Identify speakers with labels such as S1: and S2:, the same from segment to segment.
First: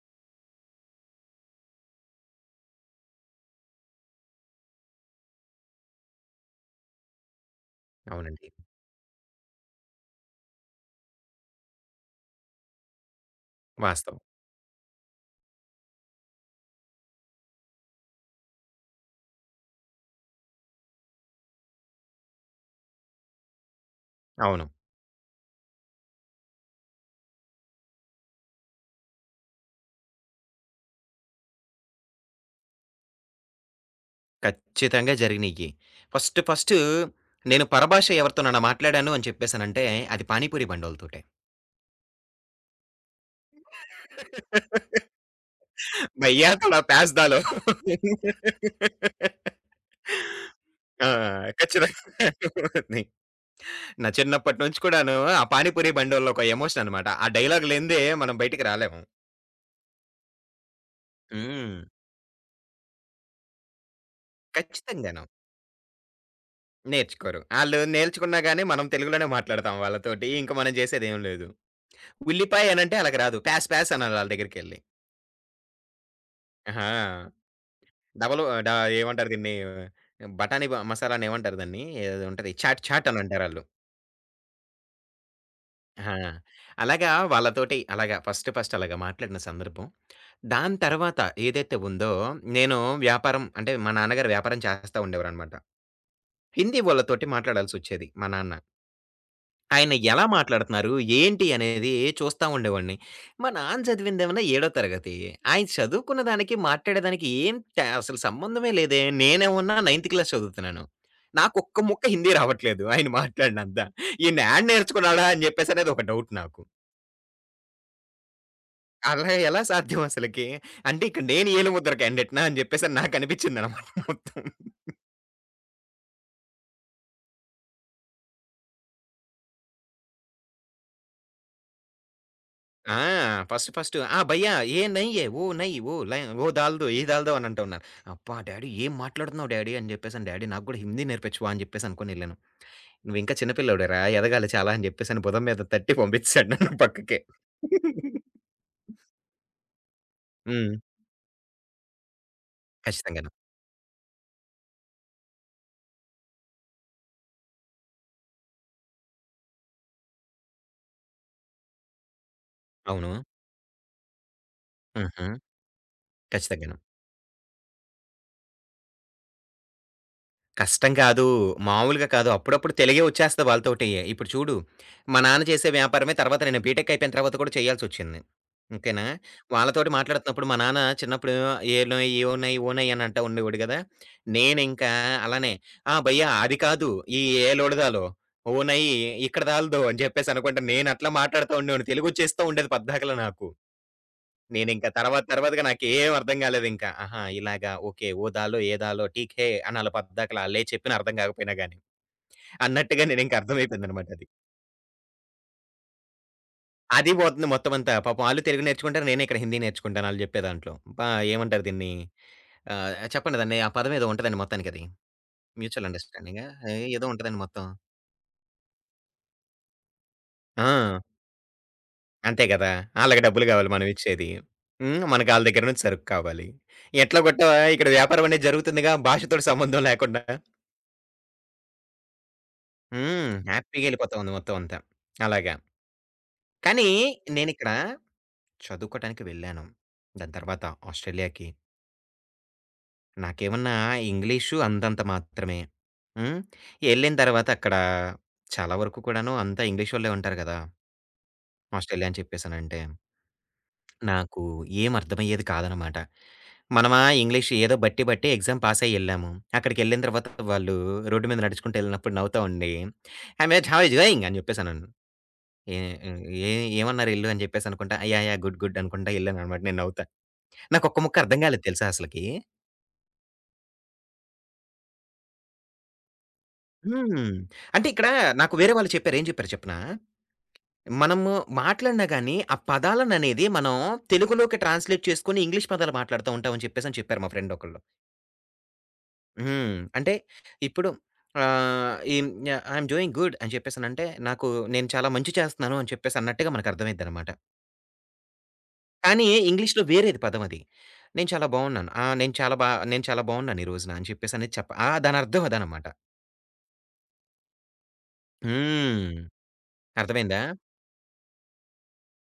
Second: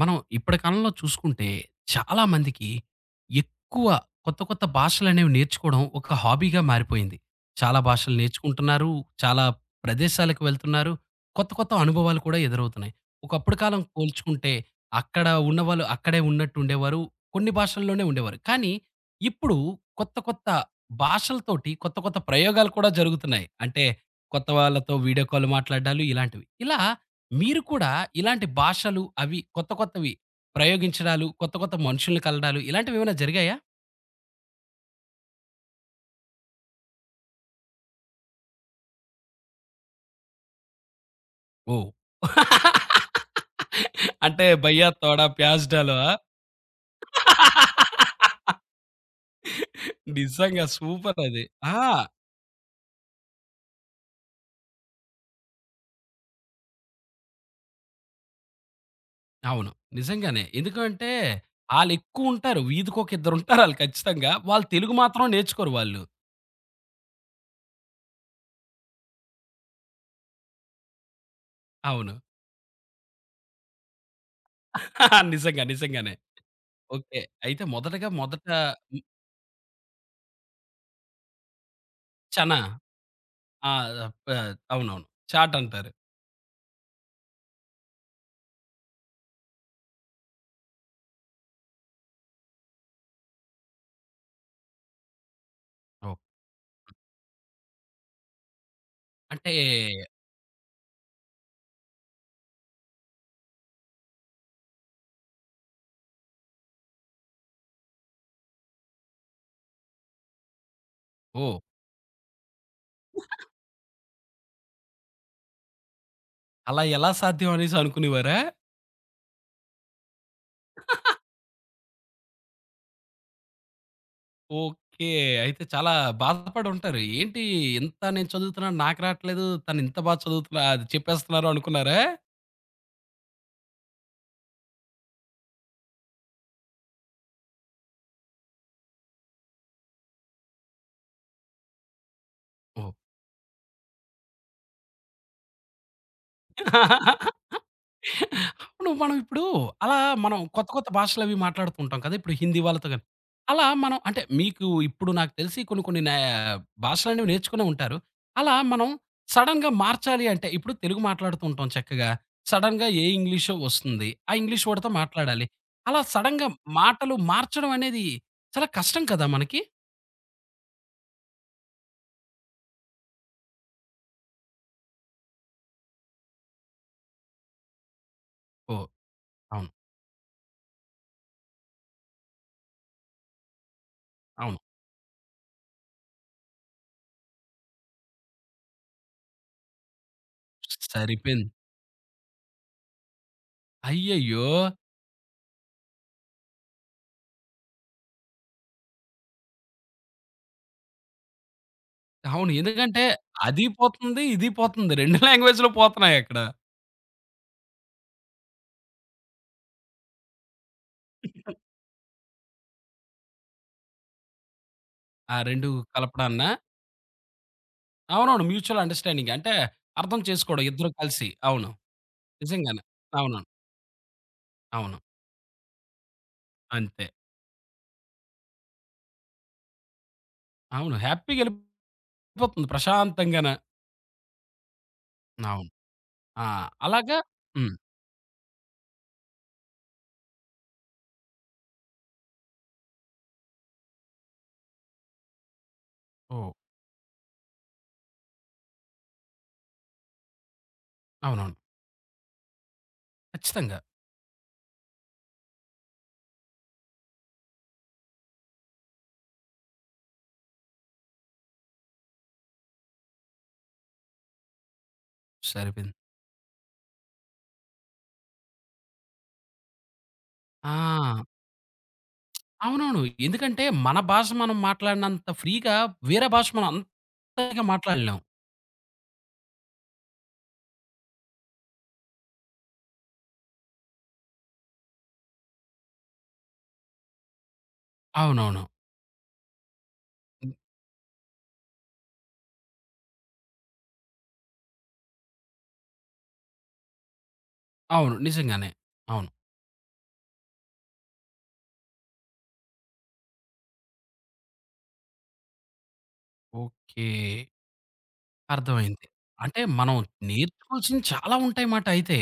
S1: మనం ఇప్పటి కాలంలో చూసుకుంటే చాలా మందికి ఎక్కువ కొత్త కొత్త భాషలనేవి నేర్చుకోవడం ఒక హాబీగా మారిపోయింది. చాలా భాషలు
S2: అవునండి.
S1: నేర్చుకుంటున్నారు. చాలా ప్రదేశాలకు వెళ్తున్నారు. కొత్త కొత్త అనుభవాలు కూడా ఎదురవుతున్నాయి. ఒకప్పుడు కాలం
S2: వాస్తవం.
S1: పోల్చుకుంటే అక్కడ ఉన్నవాళ్ళు అక్కడే ఉన్నట్టు ఉండేవారు. కొన్ని భాషల్లోనే ఉండేవారు. కానీ ఇప్పుడు కొత్త కొత్త భాషలతోటి కొత్త కొత్త ప్రయోగాలు కూడా జరుగుతున్నాయి. అంటే కొత్త
S2: అవును.
S1: వాళ్ళతో వీడియో కాల్ మాట్లాడ్డాలు ఇలాంటివి. ఇలా మీరు కూడా ఇలాంటి భాషలు అవి కొత్త కొత్తవి ప్రయోగించడాలు, కొత్త కొత్త మనుషుల్ని కలడాలు ఇలాంటివేమైనా జరిగాయా?
S2: ఖచ్చితంగా జరిగినియ్యి. ఫస్ట్ ఫస్ట్ నేను పరభాష ఎవరితోనన్నా మాట్లాడాను అని చెప్పేసనంటే అది పానీ పూరి బండోళ్ళతోటే.
S1: ఓహ్! అంటే భయ్యా తోడా ప్యాజ్ డాలా?
S2: భయ్యా తోడా ప్యాస్ డాలో.
S1: నిజంగా
S2: ఆ!
S1: సూపరది. ఆ!
S2: ఖచ్చితంగా ఉంది. నా చిన్నప్పటి నుంచి కూడాను ఆ పానీ పూరి బండోళ్ళు ఒక ఎమోషన్ అన్నమాట. ఆ డైలాగ్ లేనిదే మనం బయటికి రాలేము.
S1: అవును. నిజంగానే. ఎందుకంటే
S2: హ్మ్.
S1: ఆళ్ళెక్కువుంటారు. వీధికొక ఇద్దరుంటారు ఆళ్ళు ఖచ్చితంగా. వాళ్ళు తెలుగు
S2: ఖచ్చితంగాను.
S1: మాత్రం నేర్చుకోరు వాళ్ళు.
S2: నేర్చుకోరు. ఆళ్ళు నేర్చుకున్నా గాని మనం తెలుగులోనే మాట్లాడతాం వాళ్ళతోటి. ఇంక మనం చేసేదేం లేదు.
S1: అవును.
S2: ఉల్లిపాయ అనంటే ఆళ్ళకి రాదు. ప్యాస్ ప్యాస్ అనాలి ఆళ్ళ దగ్గరికెళ్లి.
S1: నిజంగా. నిజంగానే.
S2: ఆహా!
S1: ఓకే. అయితే మొదటగా
S2: డబలు
S1: మొదట
S2: డ
S1: హ్మ్.
S2: ఏమంటారు దీన్ని? బఠానీ బ మసాలాని ఏమంటారు దాన్ని? ఏదో ఉంటది.
S1: చనా.
S2: చాట్ చాట్ అని అంటారాళ్ళు.
S1: ఆ! ప అవునవును. చాట్ అంటారు.
S2: ఆ! అలాగా వాళ్ళతోటి అలాగా ఫస్ట్ ఫస్ట్ అలాగా మాట్లాడిన సందర్భం. దాని తర్వాత ఏదైతే ఉందో నేను వ్యాపారం అంటే మా నాన్నగారు వ్యాపారం చేస్తా ఉండేవారనమాట.
S1: ఓహ్!
S2: హిందీ వాళ్ళతోటి మాట్లాడాల్సొచ్చేది మా నాన్న.
S1: అంటే
S2: ఆయన ఎలా మాట్లాడుతున్నారు? ఏంటి అనేది చూస్తా ఉండేవాడిని. మా నాన్న చదివిందేమన్నా ఏడో తరగతి. ఆయన చదువుకున్న దానికి, మాట్లాడేదానికి ఏం త అసలు సంబంధమే లేదే! నేనేమన్నా నైన్త్ క్లాస్ చదువుతున్నాను.
S1: ఓహ్!
S2: నాకొక్క ముక్క హిందీ రావట్లేదు. ఆయన మాట్లాడినంత. ఈయన ఏడ నేర్చుకున్నాడా అని చెప్పేసనేది ఒక డౌట్ నాకు.
S1: అలా ఎలా సాధ్యం అనేసి అనుకునేవారా?
S2: అలా ఎలా సాధ్యం అసలకి? అంటే ఇక్కడ నేను ఏలు ముద్ర క్యాండిడేట్‌నా అని చెప్పేసని నాకనిపించిందనమాట మొత్తం.
S1: ఓకే. అయితే చాలా బాధపడి ఉంటారు. ఏంటి, ఇంత నేను చదువుతున్నాను నాకు రాట్లేదు. తను ఇంత బాగా చదువుతున్నా అది చెప్పేస్తున్నారు అనుకున్నారా?
S2: ఆ! ఫస్ట్ ఫస్ట్ "ఆ! భయ్యా ఏ నహీ హై. వో నహీ. వో లై వో దాల్ దో. యే దాల్ దో" అని అంటా ఉన్నాను. అబ్బా! డ్యాడీ ఏం మాట్లాడుతున్నావు డ్యాడీ అని చెప్పేసని, డ్యాడీ నాకు కూడా హిందీ నేర్పించవా అని చెప్పేసి అనుకోని ఎళ్ళాను.
S1: ఓహ్!
S2: "నువ్వు ఇంకా చిన్న పిల్లోడివిరా ఎదగాలి చాలా" అని చెప్పేసని భుజం మీద తట్టి పంపించేసాడు నన్ను పక్కకి.
S1: అవును. మనం ఇప్పుడు అలా మనం కొత్త,
S2: హ్మ్.
S1: కొత్త భాషలవి మాట్లాడుతుంటాం కదా! ఇప్పుడు హిందీ వాళ్ళతో గాని.
S2: ఖచ్చితంగాను.
S1: అలా మనం అంటే మీకు ఇప్పుడు నాకు తెలిసి కొన్ని, కొన్ని నే భాషలనేవి నేర్చుకునే ఉంటారు. అలా మనం సడెన్‌గా మార్చాలి అంటే ఇప్పుడు తెలుగు మాట్లాడుతూ ఉంటాం చక్కగా. సడెన్‌గా ఏ
S2: అవును.
S1: ఇంగ్లీషో వస్తుంది. ఆ ఇంగ్లీష్ వర్డ్‌తో
S2: హుహు.
S1: మాట్లాడాలి. అలా సడెన్‌గా
S2: ఖచ్చితంగాను.
S1: మాటలు మార్చడం అనేది చాలా కష్టం కదా మనకి.
S2: కష్టం కాదు. మామూలుగా కాదు. అప్పుడప్పుడు తెలుగే వచ్చేస్తది వాళ్ళతోటి. ఇప్పుడు చూడు, మా నాన్న చేసే వ్యాపారమే తర్వాత నేను బీటెక్ అయిపోయిన తర్వాత కూడా చేయాల్సొచ్చింది.
S1: ఓహ్!
S2: ఓకేనా?
S1: అవును.
S2: వాళ్ళతోటి మాట్లాడుతున్నప్పుడు మా నాన్న చిన్నప్పుడు ఏలునాయి, ఏవున్నాయి, ఓనాయి అని అంటా ఉండేవాడు గదా!
S1: అవును.
S2: నేనింకా అలానే "ఆ! భయ్యా అది కాదు. ఈ ఏలోడదాలో, ఓనయి ఇక్కడ దాల్దో" అని చెప్పేసి అనుకుంటా నేను అట్లా
S1: సరిపోయింది.
S2: మాట్లాడుతూ ఉండేవాడిని. తెలుగొచ్చేస్తా ఉండేది పద్దాకలా నాకు.
S1: అయ్యయ్యో!
S2: నేనింకా తర్వాత తర్వాతగా నాకేం అర్థం గాలేదింకా. ఆహా! ఇలాగా ఓకే. 'ఓ దాలో ఏ దాలో ఠీక్ హే' అని ఆళ్ళ పద్దాకల ఆళ్ళేం చెప్పినా అర్థం గాకపోయినా గాని,
S1: అవును. ఎందుకంటే
S2: అన్నట్టుగా నేనింక
S1: అది
S2: అర్థమైపోయిందనమాట
S1: పోతుంది,
S2: అది.
S1: ఇది పోతుంది. రెండు లాంగ్వేజ్‌లు పోతున్నాయక్కడ.
S2: అది పోతుంది మొత్తమంతా. పాపం ఆళ్ళు తెలుగు నేర్చుకుంటారు. నేనిక్కడ హిందీ నేర్చుకుంటాను ఆళ్ళు జెప్పే దాంట్లో. పా ఏమంటారు దీన్ని? ఆహ్, చెప్పండి దాన్ని. ఆ పదం ఏదో ఉంటదండి మొత్తానికది.
S1: ఆ! రెండు
S2: మ్యూచువల్ అండర్‌స్టాండింగా?
S1: కలపడాన్నా?
S2: ఏదో ఉంటదండి మొత్తం.
S1: అవునవును. Mutual understanding. అంటే అర్థం చేసుకోవడం ఇద్దరు
S2: ఆ!
S1: కలిసి. అవును.
S2: అంతే గదా!
S1: నిజంగానే.
S2: ఆళ్ళకి
S1: అవును.
S2: డబ్బులు గావాలి మనమిచ్చేది.
S1: అవును.
S2: హ్మ్. మనకి ఆళ్ళ దగ్గర నుంచి సరుకు కావాలి.
S1: అంతే.
S2: ఎట్లా గొట్టా ఇక్కడ వ్యాపారం అనేది జరుగుతుందిగా భాషతోటి సంబంధం లేకుండా.
S1: అవును. హ్యాపీగా ఎళ్ళిపోతుంది
S2: హ్మ్.
S1: ప్రశాంతంగాన.
S2: హ్యాపీగా ఎళ్ళిపోతా ఉంది మొత్తం అంతా. అలాగా.
S1: అవును. ఆ!
S2: కానీ
S1: అలాగా
S2: నేనిక్కడ
S1: హ్మ్.
S2: చదువుకోటానికి వెళ్ళాను. దాని తర్వాత ఆస్ట్రేలియాకి నాకేమన్నా ఇంగ్లీషు అంతంత మాత్రమే. హ్మ్.
S1: ఓహ్!
S2: ఎళ్ళిన తర్వాత అక్కడ చాలా వరకు కూడాను అంతా ఇంగ్లీషోళ్ళే ఉంటారు గదా!
S1: అవునవును.
S2: ఆస్ట్రేలియా అని చెప్పేసనంటే.
S1: ఖచ్చితంగా.
S2: నాకు ఏం అర్థమయ్యేది కాదనమాట. మనమా ఇంగ్లీష్ ఏదో బట్టి బట్టి ఎగ్జామ్ పాసయ్యి ఎళ్ళాము. అక్కడికెళ్ళిన తర్వాత వాళ్ళు రోడ్డు మీద నడుచుకుంటూ ఎళ్ళినప్పుడు నవ్వుతా ఉండి, hi mate how are you doing అని చెప్పేసనను. ఏ
S1: సరిపోయింది.
S2: హ్మ్. ఏ ఏమన్నారు "ఎళ్ళు" అని జెప్పేసనుకుంటా, "యాహ్! యాహ్! గుడ్. గుడ్" అనుకుంటా ఎళ్ళాననమాట నేను నవ్వుతా. నాకొక్క ముక్క
S1: ఆ!
S2: అర్థం గాలేదు తెలుసా అసలకి.
S1: అవునవును. ఎందుకంటే మన భాష మనం మాట్లాడినంత ఫ్రీగా వేరే భాష మనం అంత
S2: హ్మ్.
S1: ఫ్రీగా
S2: అంటే ఇక్కడ
S1: మాట్లాడలేం.
S2: నాకు వేరే వాళ్ళు చెప్పారు. ఏం చెప్పారో చెప్పనా? మనము మాట్లాడినా గాని, ఆ పదాలననేది మనం తెలుగులోకి ట్రాన్స్‌లేట్ చేసుకొని ఇంగ్లీష్ పదాలు మాట్లాడుతా ఉంటాం అని చెప్పేసని చెప్పారు మా ఫ్రెండ్ ఒకళ్ళు.
S1: అవునవును.
S2: హ్మ్. అంటే
S1: హ్మ్.
S2: ఇప్పుడు ah, um yeah! I am doing good అని చెప్పేసనంటే, నాకు నేను చాలా మంచి చేస్తున్నాను అని చెప్పేసన్నట్టుగా మనకర్థమైద్దనమాట.
S1: అవును. నిజంగానే.
S2: కానీ
S1: అవును.
S2: ఇంగ్లీష్‌లో వేరేది పదమది. నేను చాలా బావున్నాను. ఆ! నేను చాలా బా నేను చాలా బావున్నాను ఈ రోజున అని చెప్పేసనేది ఆ! దానర్థం అదనమాట.
S1: ఓకే. అర్థమైంది.
S2: హ్మ్.
S1: అంటే మనం
S2: అర్థమైందా?
S1: నేర్చుకోవాల్సినవి చాలా ఉంటాయి మాట అయితే.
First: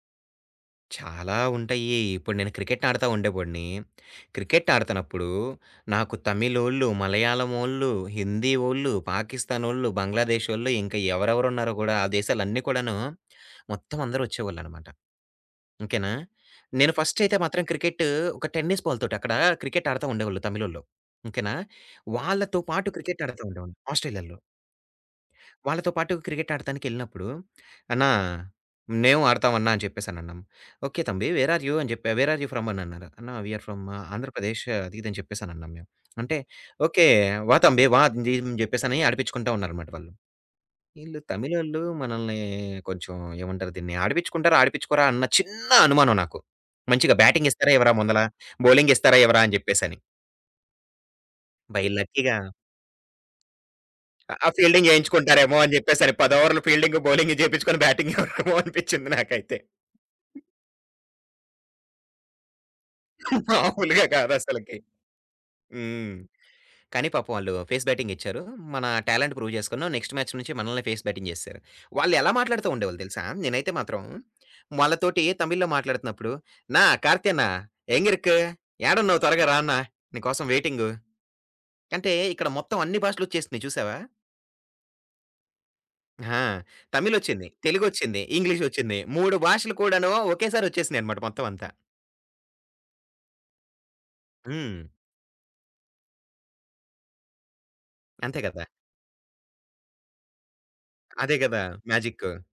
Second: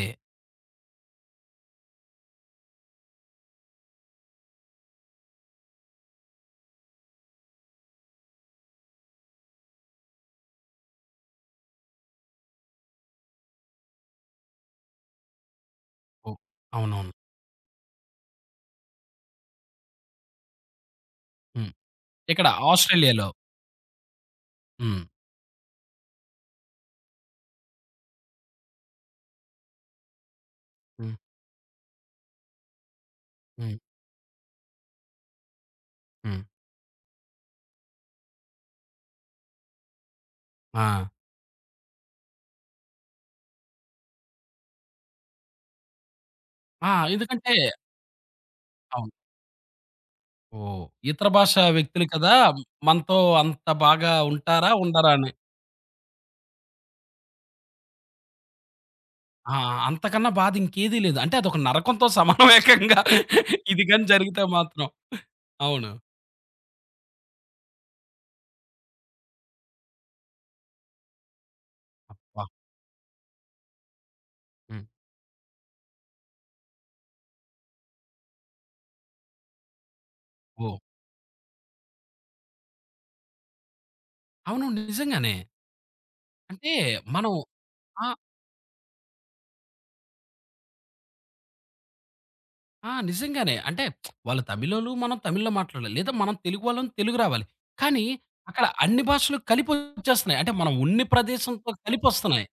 S2: చాలా ఉంటాయి. ఇప్పుడు నేను క్రికెట్ ఆడతా ఉండేవాడిని. క్రికెట్ ఆడతన్నప్పుడు నాకు తమిళోళ్ళు, మలయాళమోళ్ళు, హిందీవోళ్ళు, పాకిస్తానోళ్ళు, బంగ్లాదేశోళ్ళు ఇంకా ఎవరెవరున్నారో గూడా ఆ దేశాలన్నీ కూడాను మొత్తం అందరూ వచ్చేవాళ్ళనమాట. ఓకేనా.
S1: ఓ
S2: నేను
S1: అవునవును.
S2: ఫస్ట్ అయితే మాత్రం క్రికెట్ ఒక టెన్నిస్ బాల్‌తోటి అక్కడ క్రికెట్ ఆడతా ఉండేవాళ్ళు తమిలోళ్ళు. ఓకేనా.
S1: హ్మ్. ఇక్కడ
S2: వాళ్ళతో పాటు క్రికెట్
S1: ఆస్ట్రేలియాలో.
S2: ఆడతా ఉండేవాడిని ఆస్ట్రేలియాలో.
S1: హ్మ్.
S2: వాళ్ళతో పాటు క్రికెట్ ఆడటానికెళ్ళినప్పుడు, "అన్నా మేము ఆడతామన్నా" అని చెప్పేసనన్నాం. "ఓకే
S1: హ్మ్.
S2: తంబి వేర్ ఆర్ యూ" అని చెప్పి "వేర్ ఆర్ యూ ఫ్రమ్" అని అన్నారు. "అన్నా we are
S1: hmm.
S2: From Andhra Pradesh" అది ఇది అని చెప్పేసనన్నాం మేము. అంటే
S1: హ్మ్.
S2: "ఓకే. వా తంబి వా" అని చెప్పేసని ఆడిపించుకుంటా ఉన్నారన్నమాట వాళ్ళు.
S1: ఆ!
S2: ఈళ్ళు తమిలోళ్ళు మనల్ని కొంచెం ఏమంటారు దీన్ని? ఆడిపిచ్చుకుంటారా? ఆడిపిచ్చుకోరా? అన్న చిన్న అనుమానం నాకు.
S1: ఆ!
S2: మంచిగా బ్యాటింగ్
S1: ఎందుకంటే
S2: ఇస్తారా ఎవరా ముందల? బౌలింగ్
S1: అవును.
S2: ఇస్తారా ఎవరా? అని జెప్పేసని.
S1: ఓహ్! ఇతర భాష
S2: బై
S1: వ్యక్తులు కదా!
S2: లక్కీగా
S1: మనతో అంత బాగా
S2: ఆ
S1: ఉంటారా?
S2: ఫీల్డింగ్
S1: ఉండరా? అని.
S2: ఏయించుకుంటారేమో అని జెప్పేసని 10 ఓవర్లు ఫీల్డింగ్, బౌలింగ్ జేపిచ్చుకొని బ్యాటింగ్ ఎవరేమో అనిపిచ్చింది
S1: ఆ!
S2: నాకైతే.
S1: అంతకన్నా బాధ ఇంకేది లేదు. అంటే అదొక నరకంతో సమానం ఏకంగా. ఇది గాని
S2: మామూలుగా
S1: జరిగితే
S2: కాదసలకి.
S1: మాత్రం. అవును.
S2: హ్మ్. కానీ పాపం వాళ్ళు ఫేస్ బ్యాటింగ్ ఇచ్చారు. మన టాలెంట్ ప్రూవ్ చేసుకున్నాం. నెక్స్ట్ మ్యాచ్ నుంచి మనల్నే ఫేస్ బ్యాటింగ్ జేసేశారు. వాళ్ళు ఎలా
S1: వాహ్!
S2: మాట్లాడుతూ ఉండేవాళ్ళు తెలుసా? నేనైతే మాత్రం
S1: హ్మ్.
S2: వాళ్ళతోటి తమిళ్‌లో మాట్లాడుతున్నప్పుడు, "అన్నా కార్తీ అన్నా ఎంగ ఇருக்கு? ఏడున్నావు త్వరగా రా అన్నా. నీకోసం
S1: ఓహ్!
S2: వెయిటింగు." అంటే ఇక్కడ మొత్తం అన్ని భాషలొచ్చేసినియి చూసావా?
S1: అవును. నిజంగానే.
S2: ఆ!
S1: అంటే మనం
S2: తమిళొచ్చింది,
S1: ఆ!
S2: తెలుగొచ్చింది, ఇంగ్లీషొచ్చింది. 3 భాషలు కూడాను ఒకేసారి వచ్చేసినియన్నమాట మొత్తం అంతా.
S1: ఆ! నిజంగానే. అంటే వాళ్ళు
S2: హ్మ్.
S1: తమిళోళ్ళు, మనం తమిళ్‌లో మాట్లాడాలి. లేదా మనం తెలుగు వాళ్ళం తెలుగు రావాలి. కానీ
S2: అంతే
S1: అక్కడ
S2: కదా!
S1: అన్ని భాషలు కలిపొచ్చేస్తున్నాయి. అంటే మనం ఉన్ని
S2: అదే కదా!
S1: ప్రదేశంతో
S2: మ్యాజిక్కు.
S1: కలిపొస్తున్నాయి.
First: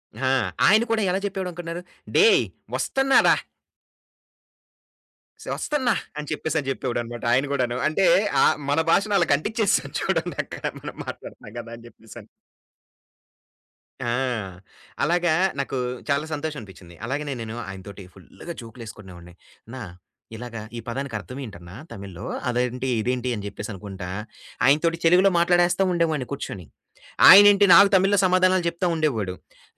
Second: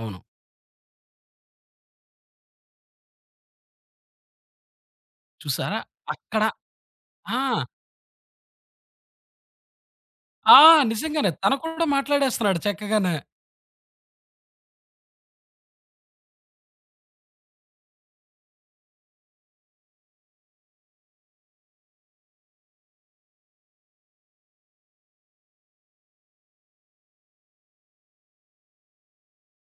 S1: అవును.
S2: ఆ! ఆయన కూడా ఎలా చెప్పాడనుకున్నారు? "డేయ్ వస్తన్నాడా"
S1: చూసారా?
S2: "ఒస్తన్నా" అని
S1: అక్కడ
S2: చెప్పేసని జెప్పేవాడనమాట
S1: ఆ!
S2: ఆయన గూడాను. అంటే ఆహ్, మన భాషను ఆళ్ళకి అంటిచ్చేసాం
S1: ఆ!
S2: చూడండక్కడ మనం
S1: నిజంగానే.
S2: మాట్లాడుతున్నాం
S1: తను
S2: గదా! అని
S1: కూడా
S2: జెప్పేసని.
S1: మాట్లాడేస్తున్నాడు చక్కగానే.
S2: ఆ! అలాగా నాకు చాలా సంతోషం అనిపించింది. అలాగనే నేను ఆయనతోటి ఫుల్‌గా జోకులేసుకునేవాడిని. అన్నా ఇలాగా ఈ పదానికి అర్థమేంటన్నా తమిళ్‌లో? అదేంటి, ఇదేంటి అని చెప్పేసి అనుకుంటా ఆయనతోటి తెలుగులో మాట్లాడేస్తా ఉండేవాడిని కూర్చొని. ఆయనేంటి నాకు తమిళ్‌లో సమాధానాలు చెప్తా ఉండేవాడు.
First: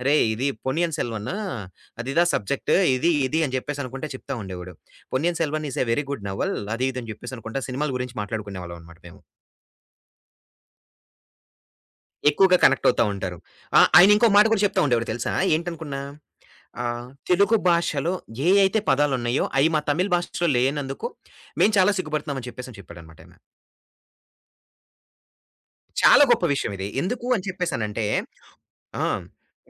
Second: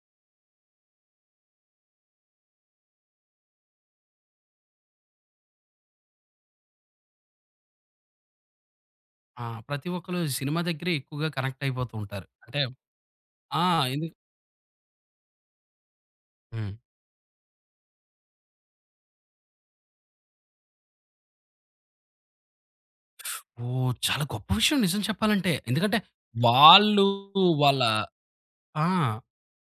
S2: "రేయ్! ఇది పొన్నియిన్ సెల్వన్. అదిదా సబ్జెక్ట్. ఇది, ఇది" అని చెప్పేసి అనుకుంట చెప్తా ఉండేవాడు. "Ponniyin Selvan is a very good novel" అది ఇది అని చెప్పేసి అనుకుంటా సినిమాల గురించి మాట్లాడుకునేవాళ్ళం అనమాట మేము.
S1: ఆ! ప్రతి ఒక్కళ్ళు సినిమా దగ్గరే ఎక్కువగా కనెక్ట్ అయిపోతూ ఉంటారు.
S2: ఎక్కువగా
S1: అంటే
S2: కనెక్ట్ అవుతా ఉంటారు.
S1: ఆ!
S2: ఆ!
S1: ఎందు
S2: ఆయన ఇంకో మాట కూడా చెప్తా ఉండేవాడు తెలుసా? ఏంటనుకున్నా?
S1: హ్మ్.
S2: ఆ! తెలుగు భాషలో ఏ అయితే పదాలున్నాయో, అయి మా తమిళ్ భాషలో లేనందుకు మేము చాలా సిగ్గుపడుతున్నామని చెప్పేసని చెప్పాడనమాట ఆయన.
S1: ఓహ్! చాలా గొప్ప విషయం నిజం చెప్పాలంటే. ఎందుకంటే
S2: చాలా గొప్ప విషయం ఇది.
S1: వాళ్ళు
S2: ఎందుకు అని
S1: వాళ్ళ
S2: చెప్పేసనంటే
S1: ఆ!
S2: ఆ!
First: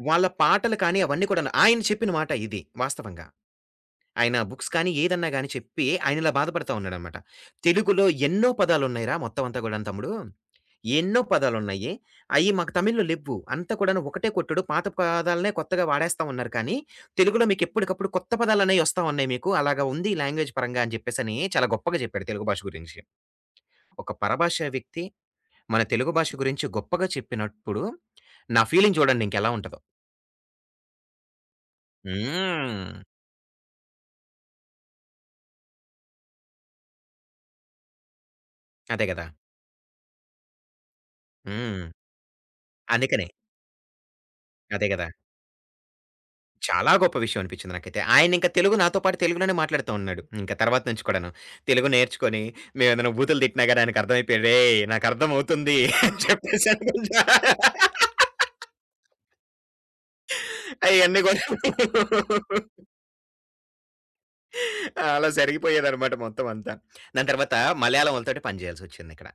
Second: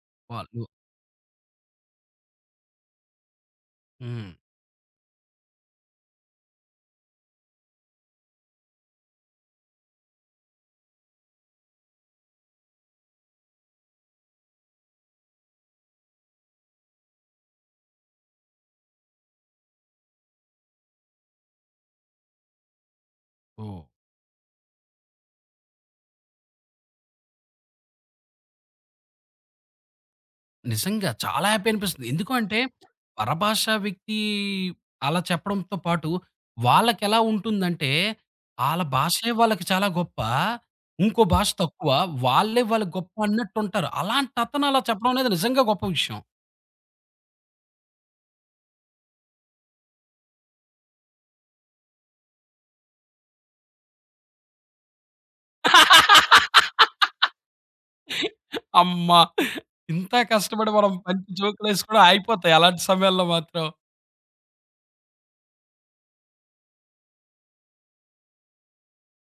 S2: వాళ్ళ
S1: వాళ్ళు
S2: పాటలు కానీ అవన్నీ కూడాను ఆయన చెప్పిన మాట ఇది వాస్తవంగా.
S1: హ్మ్.
S2: ఆయన బుక్స్ కానీ, ఏదన్నా గాని చెప్పి ఆయనిలా బాధపడతా ఉన్నాడనమాట. తెలుగులో ఎన్నో పదాలున్నాయిరా మొత్తం అంతా గూడాను తమ్ముడు. ఎన్నో పదాలున్నాయి. అయి మాకు తమిళ్‌లో లెవ్వు. అంతా కూడాను ఒకటే కొట్టుడు. పాత పదాలనే కొత్తగా వాడేస్తా ఉన్నారు కానీ, తెలుగులో మీకెప్పటికప్పుడు కొత్త పదాలనేయి ఒస్తా ఉన్నాయి మీకు. అలాగా ఉంది లాంగ్వేజ్ పరంగా అని చెప్పేసని చాలా గొప్పగా చెప్పాడు తెలుగు భాష గురించి.
S1: ఓహ్!
S2: ఒక పరభాష వ్యక్తి మన తెలుగు భాష గురించి గొప్పగా చెప్పినప్పుడు, నా ఫీలింగ్ చూడండింకెలా ఉంటదో.
S1: నిజంగా. చాలా హ్యాపీ అనిపిస్తుంది. ఎందుకు అంటే,
S2: హ్మ్.
S1: పరభాష వ్యక్తి అలా చెప్పడంతో పాటు, వాళ్ళకెలా ఉంటుందంటే, ఆళ్ళ
S2: అదే గదా!
S1: భాషే వాళ్ళకి చాలా గొప్ప, ఇంకో భాష
S2: హ్మ్.
S1: తక్కువ, వాళ్ళే వాళ్ళకి గొప్ప
S2: అందుకనే.
S1: అన్నట్టుంటారు. అలాంటతను అలా
S2: అదే గదా!
S1: చెప్పడం అనేది నిజంగా గొప్ప విషయం.
S2: చాలా గొప్ప విషయం అనిపించింది నాకైతే. ఆయనింక తెలుగు నాతో పాటు తెలుగులోనే మాట్లాడుతా ఉన్నాడు. ఇంక తర్వాత నుంచి కూడాను. తెలుగు నేర్చుకొని మేమేదైనా బూతులు తిట్టినా గాని ఆయనకర్థమైపోయి "రేయ్! నాకర్థమవుతుంది" అని చెప్పేసి అనుకుంటా
S1: అమ్మ! ఇంత కష్టపడి మనం
S2: అయన్నీ
S1: మంచి
S2: కూడా
S1: జోకులేసి కూడా ఆగిపోతాయి అలాంటి సమయాల్లో మాత్రం.
S2: అలా జరిగిపోయేదనమాట మొత్తం అంతా. దాని తర్వాత మలయాళం వాళ్ళతోటి పని చేయాల్సొచ్చిందిక్కడ.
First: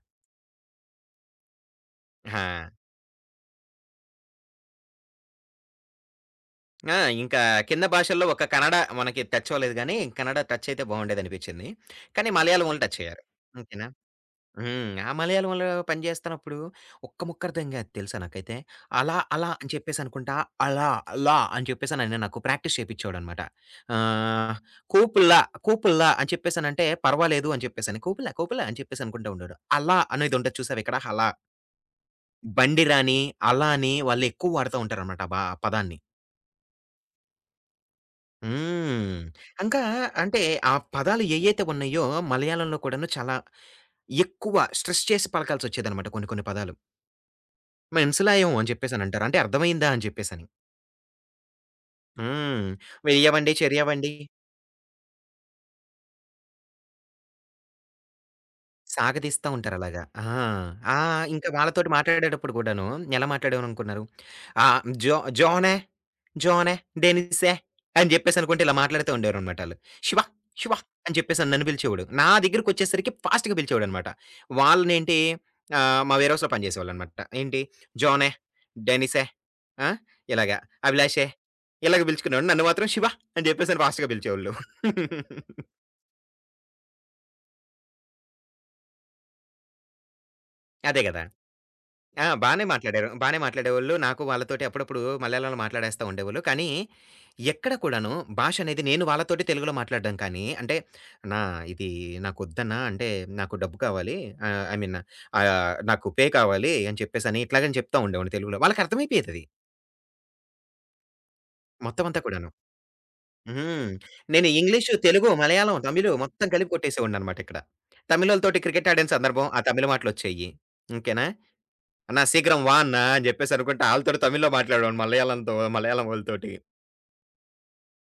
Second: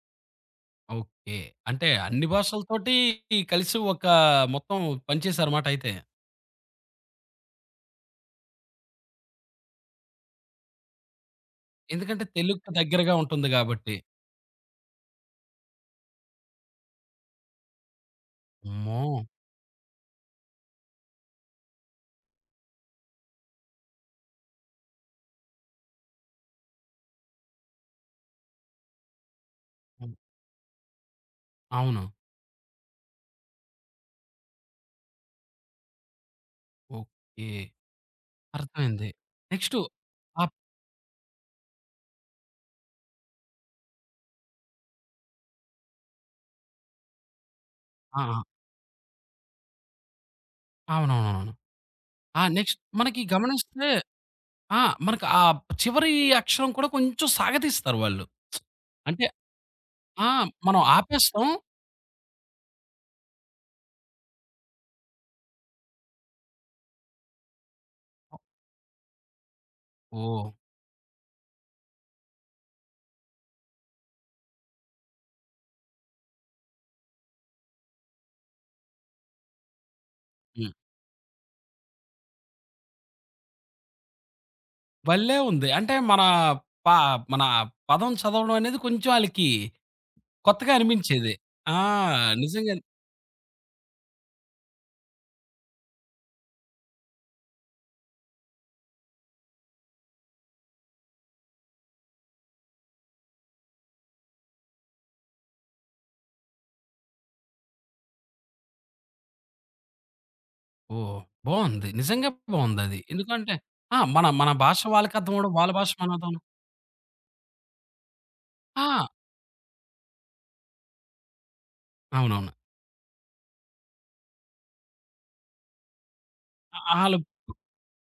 S1: ఓకే. అంటే అన్ని
S2: ఆ!
S1: భాషలతోటి కలిసి ఒక మొత్తం పనిచేశారు మాట అయితే.
S2: ఆ! ఇంకా కింద భాషల్లో ఒక కన్నడ మనకి టచ్ అవ్వలేదు గానీ, కన్నడ టచ్ అయితే బావుండేదనిపించింది.
S1: ఎందుకంటే
S2: కానీ మలయాళం
S1: తెలుగుకి
S2: వాళ్ళు టచ్
S1: దగ్గరగా
S2: అయ్యారు.
S1: ఉంటుంది
S2: ఓకేనా?
S1: గాబట్టి.
S2: హ్మ్. ఆ మలయాళంలో పని చేస్తున్నప్పుడు ఒక్క ముక్క అర్థం కాదు తెలుసా నాకైతే.
S1: అమ్మో!
S2: అలా, అలా అని చెప్పేసి అనుకుంటా, అలా అని చెప్పేసనైన నాకు ప్రాక్టీస్ చేపిచ్చేవాడనమాట. ఆహ్, కోపుల్లా, కోపుల్లా అని చెప్పేసనంటే పర్వాలేదు అని చెప్పేసని. కోపుల్లా, కోపుల్లా అని చెప్పేసి అనుకుంటా ఉండేవాడు. అలా
S1: హ్మ్.
S2: అనేది ఉంటది చూసావా ఇక్కడ హలా.
S1: అవును.
S2: బండిరా అని, అలా అని వాళ్ళు ఎక్కువ వాడుతా ఉంటారనమాట ఆ పదాన్ని.
S1: ఓకే. అర్థమైంది.
S2: హ్మ్.
S1: నెక్స్టు
S2: ఇంకా అంటే
S1: ఆప్
S2: ఆ పదాలు ఏయైతే ఉన్నాయో మలయాళంలో కూడాను చాలా ఎక్కువ స్ట్రెస్ చేసి పలకాల్సొచ్చేదనమాట కొన్ని కొన్ని పదాలు.
S1: ఆ!
S2: "మెన్స్
S1: ఆ!
S2: లాయం" అని చెప్పేసనంటారు. అంటే అర్థమైందా అని చెప్పేసని.
S1: అవునవునవును. ఆ!
S2: హ్మ్.
S1: నెక్స్ట్ మనకి
S2: "వెయ్యవండి,
S1: గమనిస్తే
S2: చెరియవండి"
S1: ఆ! మనకి ఆ చివరి అక్షరం కూడా కొంచెం సాగదీస్తారు వాళ్ళు. అంటే
S2: సాగదీస్తా ఉంటారలాగా. ఆ!
S1: ఆ! మనం
S2: ఆ!
S1: ఆపేస్తాం.
S2: ఇంకా వాళ్ళతోటి మాట్లాడేటప్పుడు కూడాను ఎలా మాట్లాడామనుకున్నారు? ఆహ్, జోనే, జోనే, డెనిసే అని జెప్పేసనుకుంట ఇలా మాట్లాడుతూ ఉండేవారనమాట ఆళ్ళు. శివ,
S1: ఓహ్!
S2: శివ అని చెప్పేసని నన్ను పిలిచేవాడు. నా దగ్గరికొచ్చేసరికి ఫాస్ట్‌గా పిలిచేవాడనమాట. వాళ్ళనేంటి ఆహ్, మా వేర్ హౌస్‌లో పనిజేసేవాళ్ళనమాట. ఏంటి జోనే, డెనిసే ఆ! ఇలాగ
S1: హ్మ్.
S2: అభిలాషే ఇలాగ పిలుచుకునేవాడు. నన్ను మాత్రం శివ అని జెప్పేసని ఫాస్ట్‌గా పిలిచేవోళ్ళు.
S1: భలే ఉంది. అంటే మన ప మన పదం చదవడం అనేది కొంచెం ఆళ్ళకి కొత్తగా
S2: అదే గదా!
S1: అనిపించేది. ఆ!
S2: ఆ! బానే
S1: నిజంగానే.
S2: మాట్లాడారు. బానే మాట్లాడేవాళ్ళు. నాకు వాళ్ళతోటి అప్పుడప్పుడు మలయాళంలో మాట్లాడేస్తా ఉండేవాళ్ళు. కానీ, ఎక్కడ కూడాను భాష అనేది నేను వాళ్ళతోటి తెలుగులో మాట్లాడడం కానీ, అంటే "అన్నా ఇది నాకొద్దన్నా, అంటే నాకు డబ్బు కావాలి. ఆహ్, ఐ మీన్ ఆహ్, నాకు పే కావాలి" అని చెప్పేసని ఇట్లాగని చెప్తా ఉండేవాడిని తెలుగులో. వాళ్ళకర్థమైపోయేదది
S1: ఓహ్! బావుంది.
S2: మొత్తం అంతా
S1: నిజంగా
S2: కూడాను.
S1: బావుందది. ఎందుకంటే
S2: హ్మ్.
S1: ఆ! మన
S2: నేను
S1: మన భాష
S2: ఇంగ్లీషు,
S1: వాళ్ళకి
S2: తెలుగు,
S1: అర్థమవ్వడం, వాళ్ళ
S2: మలయాళం,
S1: భాష
S2: తమిళు
S1: మనర్థం
S2: మొత్తం కలిపి కొట్టేసేవాడిననమాట ఇక్కడ. తమిళోళ్ళతోటి క్రికెట్
S1: ఆ!
S2: ఆడిన సందర్భం, ఆ తమిళ మాటలొచ్చేయి. ఓకేనా? అన్నా
S1: అవునవును.
S2: శీఘ్రం వా అన్నా! అని జెప్పేసి అనుకుంట ఆళ్ళతోటి తమిళ్‌లో మాట్లాడేవాడిని మలయాళంతో మలయాళం వోళ్ళతోటి.
S1: ఆళ్ళు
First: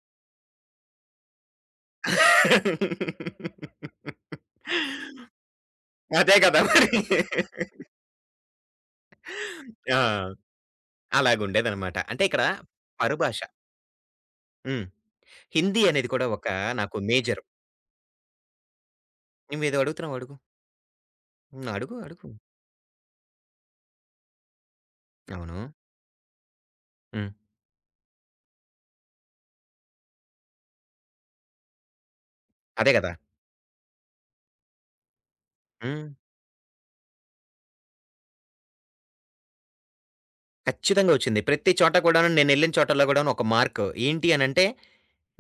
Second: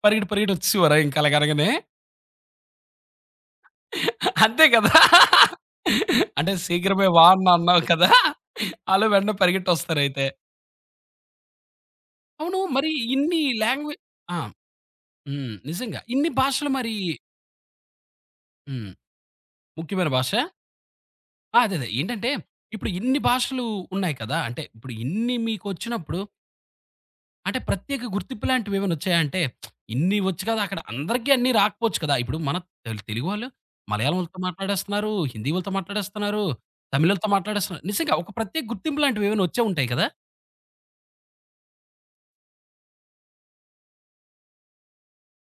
S1: పరిగెట్టి పరిగెట్టి వచ్చేసేవారా ఇంక అలాగనగానే? అంతే కదా!
S2: అదే
S1: అంటే
S2: గదా! మరి.
S1: శీఘ్రమే వా అన్న అన్నావు కదా! ఆళ్ళు వెంటనే పరిగెట్టొస్తారైతే.
S2: ఆ! అలాగుండేదనమాట. అంటే ఇక్కడ
S1: అవును. మరి ఇన్ని
S2: పరభాష.
S1: లాంగ్వే ఆ!
S2: హ్మ్.
S1: హ్మ్.
S2: హిందీ
S1: నిజంగా.
S2: అనేది కూడా
S1: ఇన్ని
S2: ఒక
S1: భాషలు మరి
S2: నాకు మేజర్.
S1: హ్మ్.
S2: నువ్వేదో
S1: ముఖ్యమైన
S2: అడుగుతున్నావు
S1: భాష?
S2: అడుగు.
S1: ఆ!
S2: హ్మ్.
S1: అదే అదే.
S2: అడుగు. అడుగు.
S1: ఏంటంటే ఇప్పుడు ఇన్ని భాషలు ఉన్నాయి కదా! అంటే ఇప్పుడు ఇన్ని
S2: అవును.
S1: మీకొచ్చినప్పుడు
S2: హ్మ్.
S1: అంటే ప్రత్యేక గుర్తింపు లాంటివి ఏమైనా వచ్చాయా? అంటే ఇన్ని వచ్చు కదా! అక్కడ అందరికీ అన్నీ రాకపోవచ్చు కదా! ఇప్పుడు మన
S2: అదే గదా!
S1: తెలుగు వాళ్ళు మలయాళం వాళ్ళతో మాట్లాడేస్తున్నారు, హిందీ వాళ్ళతో
S2: హ్మ్.
S1: మాట్లాడేస్తున్నారు, తమిళోళ్ళతో మాట్లాడేస్తున్నారు. నిజంగా ఒక ప్రత్యేక గుర్తింపు లాంటివి ఏమైనా వచ్చే ఉంటాయి కదా!
S2: ఖచ్చితంగా ఒచ్చింది. ప్రతి చోట కూడాను నేనెళ్ళిన చోటల్లో గూడాను ఒక మార్క్. ఏంటి అనంటే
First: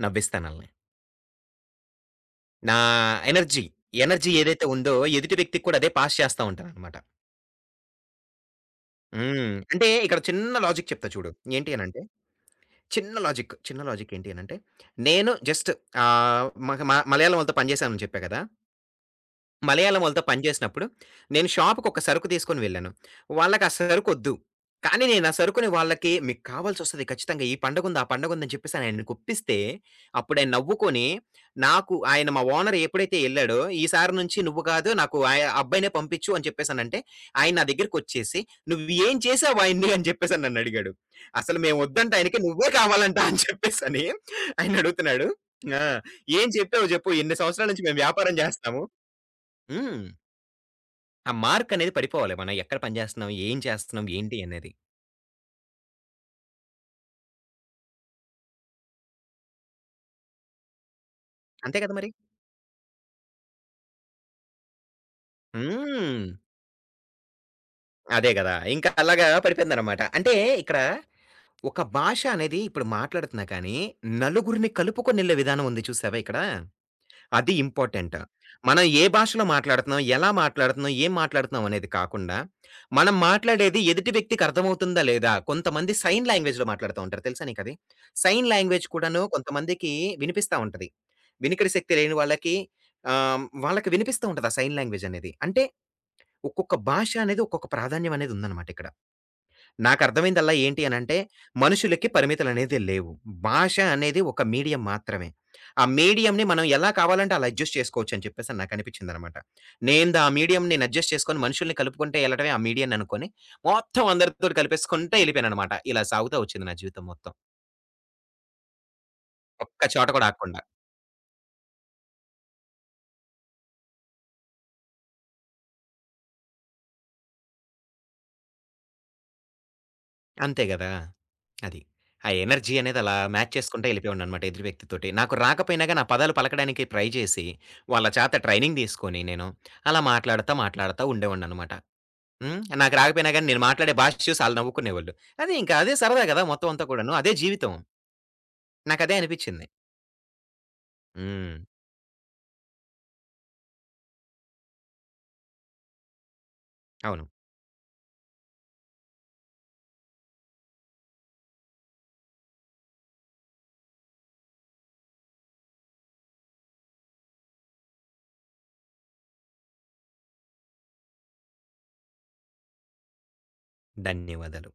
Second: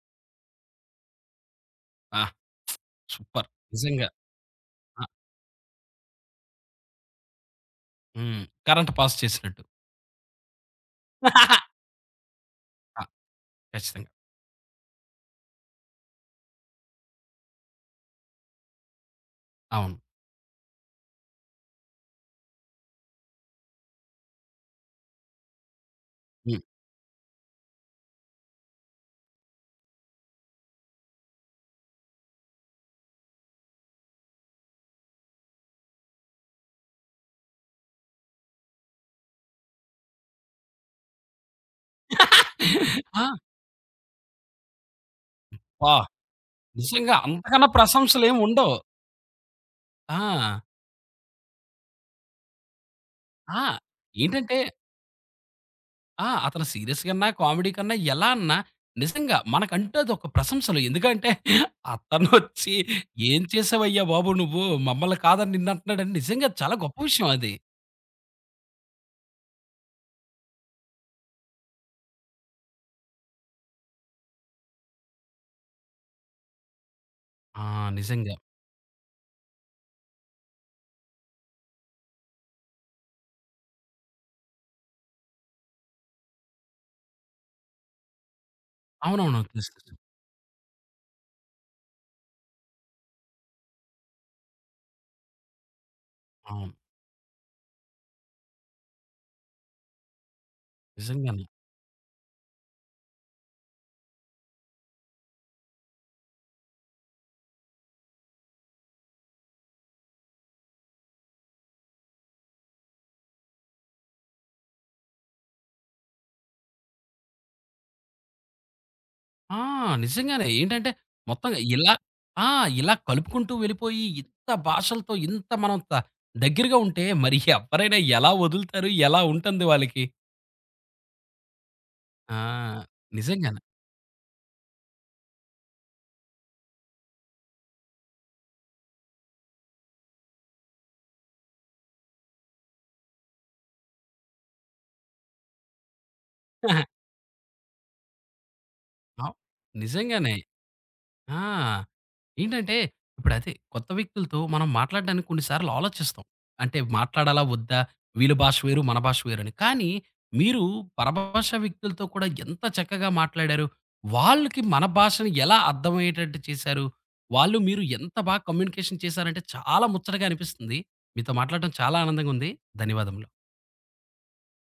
S2: నవ్విస్తానాళ్ళని.
S1: ఆ!
S2: నా
S1: సూపర్.
S2: ఎనర్జీ,
S1: నిజంగా.
S2: ఎనర్జీ ఏదైతే ఉందో
S1: ఆ!
S2: ఎదుటి వ్యక్తికి కూడా అదే పాస్ చేస్తా ఉంటాననమాట.
S1: హ్మ్. కరెంట్ పాస్
S2: హ్మ్.
S1: చేసినట్టు.
S2: అంటే ఇక్కడ చిన్న లాజిక్ చెప్తా చూడు. ఏంటి అనంటే,
S1: ఆ!
S2: చిన్న లాజిక్, చిన్న
S1: ఖచ్చితంగా.
S2: లాజిక్ ఏంటి అనంటే, నేను జస్ట్ ఆహ్, మగ మ మలయాళం వాళ్ళతో పని చేశానని చెప్పా కదా!
S1: అవును.
S2: మలయాళం వాళ్ళతో పని చేసినప్పుడు, నేను షాప్‌కొక సరుకు తీసుకొని వెళ్ళాను. వాళ్ళకి ఆ సరుకొద్దు. కానీ నేను ఆ సరుకుని వాళ్ళకి మీకు
S1: హ్మ్.
S2: కావాల్సొస్తది ఖచ్చితంగా ఈ పండగుంది, ఆ పండగుందని చెప్పేసి ఆయనకి ఒప్పిస్తే, అప్పుడాయన నవ్వుకొని నాకు ఆయన మా ఓనర్ ఎప్పుడైతే ఎళ్ళాడో, ఈసారి నుంచి నువ్వు కాదు నాకు ఆ అబ్బాయినే పంపించు అని చెప్పేసనంటే, ఆయన నా దగ్గరికొచ్చేసి "నువ్వు ఏం చేసావు ఆయన్ని" అని చెప్పేసని నన్నడిగాడు. అసలు మేము వద్దంట ఆయనకి నువ్వే కావాలంట
S1: ఆ!
S2: అని చెప్పేసని ఆయనడుగుతున్నాడు. ఆ!
S1: అబ్బా!
S2: "ఏం చెప్పావు చెప్పు?
S1: నిజంగా
S2: ఇన్ని
S1: అంతకన్నా
S2: సంవత్సరాల నుంచి మేము వ్యాపారం
S1: ప్రశంసలేమి ఉండవు.
S2: చేస్తున్నాము" హ్మ్.
S1: ఆ!
S2: ఆ మార్కనేది పడిపోవాలి. మనం ఎక్కడ పని జేస్తున్నాం? ఏం
S1: ఆ!
S2: చేస్తున్నాం? ఏంటి?
S1: ఏంటంటే
S2: అనేది.
S1: ఆ! అతను సీరియస్ కన్నా, కామెడీ కన్నా ఎలా అన్నా నిజంగా మనకంటూ అదొక ప్రశంసలు. ఎందుకంటే
S2: అంతే కదా మరి!
S1: అతనొచ్చి "ఏం చేసావయ్యా బాబు నువ్వు? మమ్మల్ని కాదని నిన్నంటున్నాడని"
S2: హ్మ్.
S1: నిజంగా చాలా గొప్ప విషయం అది.
S2: అదే గదా! ఇంకా అలాగా పడిపోయిందనమాట. అంటే ఇక్కడ ఒక భాష అనేది ఇప్పుడు మాట్లాడుతున్నా కానీ, నలుగురిని కలుపుకొనెళ్ళే విధానం ఉంది చూసావా ఇక్కడ? అది
S1: ఆ!
S2: ఇంపార్టెంట్.
S1: నిజంగా.
S2: మనం ఏ భాషలో మాట్లాడుతున్నాం, ఎలా మాట్లాడుతున్నాం, ఏం మాట్లాడుతున్నాం అనేది కాకుండా, మనం మాట్లాడేది ఎదుటి వ్యక్తికి అర్థమవుతుందా లేదా? కొంతమంది సైన్ లాంగ్వేజ్‌లో మాట్లాడుతా ఉంటారు. తెలుసా నీకది? సైన్ లాంగ్వేజ్ కూడాను
S1: అవునవును. తెలుసు.
S2: కొంతమందికి
S1: తెలుసు.
S2: వినిపిస్తా ఉంటది. వినికిడి శక్తి లేని వాళ్ళకి ఆహ్, వాళ్ళకి వినిపిస్తూ ఉంటది ఆ సైన్ లాంగ్వేజ్ అనేది. అంటే
S1: అవును.
S2: ఒక్కొక్క భాష అనేది ఒక్కొక్క ప్రాధాన్యం అనేది ఉందన్నమాట ఇక్కడ. నాకర్థమైందల్లా ఏంటి అనంటే,
S1: నిజంగానే.
S2: మనుషులకి పరిమితులనేది లేవు. భాష అనేది ఒక మీడియం మాత్రమే. ఆ మీడియంని మనం ఎలా కావాలంటే అలా అడ్జస్ట్ చేసుకోవచ్చని చెప్పేసని నాకనిపించిందనమాట. నేందా ఆ మీడియంని నేను అడ్జస్ట్ చేసుకొని మనుషుల్ని కలుపుకుంటే ఎళ్ళటమే ఆ మీడియాన్ని అనుకోని, మొత్తం అందరితోటి కలిపేసుకుంటే ఎళ్ళిపోయాననమాట. ఇలా సాగుతా వచ్చింది నా జీవితం మొత్తం.
S1: ఆ!
S2: ఒక్క చోట కూడా
S1: నిజంగానే.
S2: ఆగకుండా.
S1: ఏంటంటే మొత్తం ఇలా ఆ! ఇలా కలుపుకుంటూ వెళ్ళిపోయి ఇంత భాషలతో ఇంత మనం త దగ్గరగా ఉంటే మరి ఎవ్వరైనా ఎలా వదులుతారు? ఎలా ఉంటుంది వాళ్ళకి?
S2: అంతే గదా! అది. ఆ
S1: ఆ!
S2: ఎనర్జీ అనేది అలా మ్యాచ్
S1: నిజంగానే.
S2: చేసుకుంటా ఎళ్ళిపోయేవాడిననమాట ఎదురు వ్యక్తితోటి. నాకు రాకపోయినా గాని ఆ పదాలు పలకడానికి ట్రై చేసి, వాళ్ళ చేత ట్రైనింగ్ తీసుకొని నేను, అలా మాట్లాడతా, మాట్లాడతా ఉండేవాడిననమాట. హ్మ్. నాకు రాకపోయినా గాని నేను మాట్లాడే భాష చూసి ఆళ్ళు నవ్వుకునేవాళ్ళు. అది ఇంకా అదే సరదా గదా! మొత్తం అంతా కూడాను. అదే జీవితం. నాకదే
S1: అవు
S2: అనిపిచ్చింది.
S1: నిజంగానే. ఆ!
S2: హ్మ్.
S1: ఏంటంటే, ఇప్పుడదే కొత్త వ్యక్తులతో మనం మాట్లాడడానికి కొన్ని సార్లు ఆలోచిస్తాం. అంటే
S2: అవును.
S1: మాట్లాడాలా? వద్దా? వీళ్ళ భాష వేరు, మన భాష వేరని. కానీ మీరు పరభాషా వ్యక్తులతో కూడా ఎంత చక్కగా మాట్లాడారు. వాళ్ళకి మన భాషని ఎలా అర్థమయ్యేటట్టు చేశారు. వాళ్ళు మీరు ఎంత బాగా కమ్యూనికేషన్ చేశారంటే చాలా ముచ్చటగా అనిపిస్తుంది. మీతో మాట్లాడడం చాలా ఆనందంగా ఉంది. ధన్యవాదములు.
S2: ధన్యవాదాలు.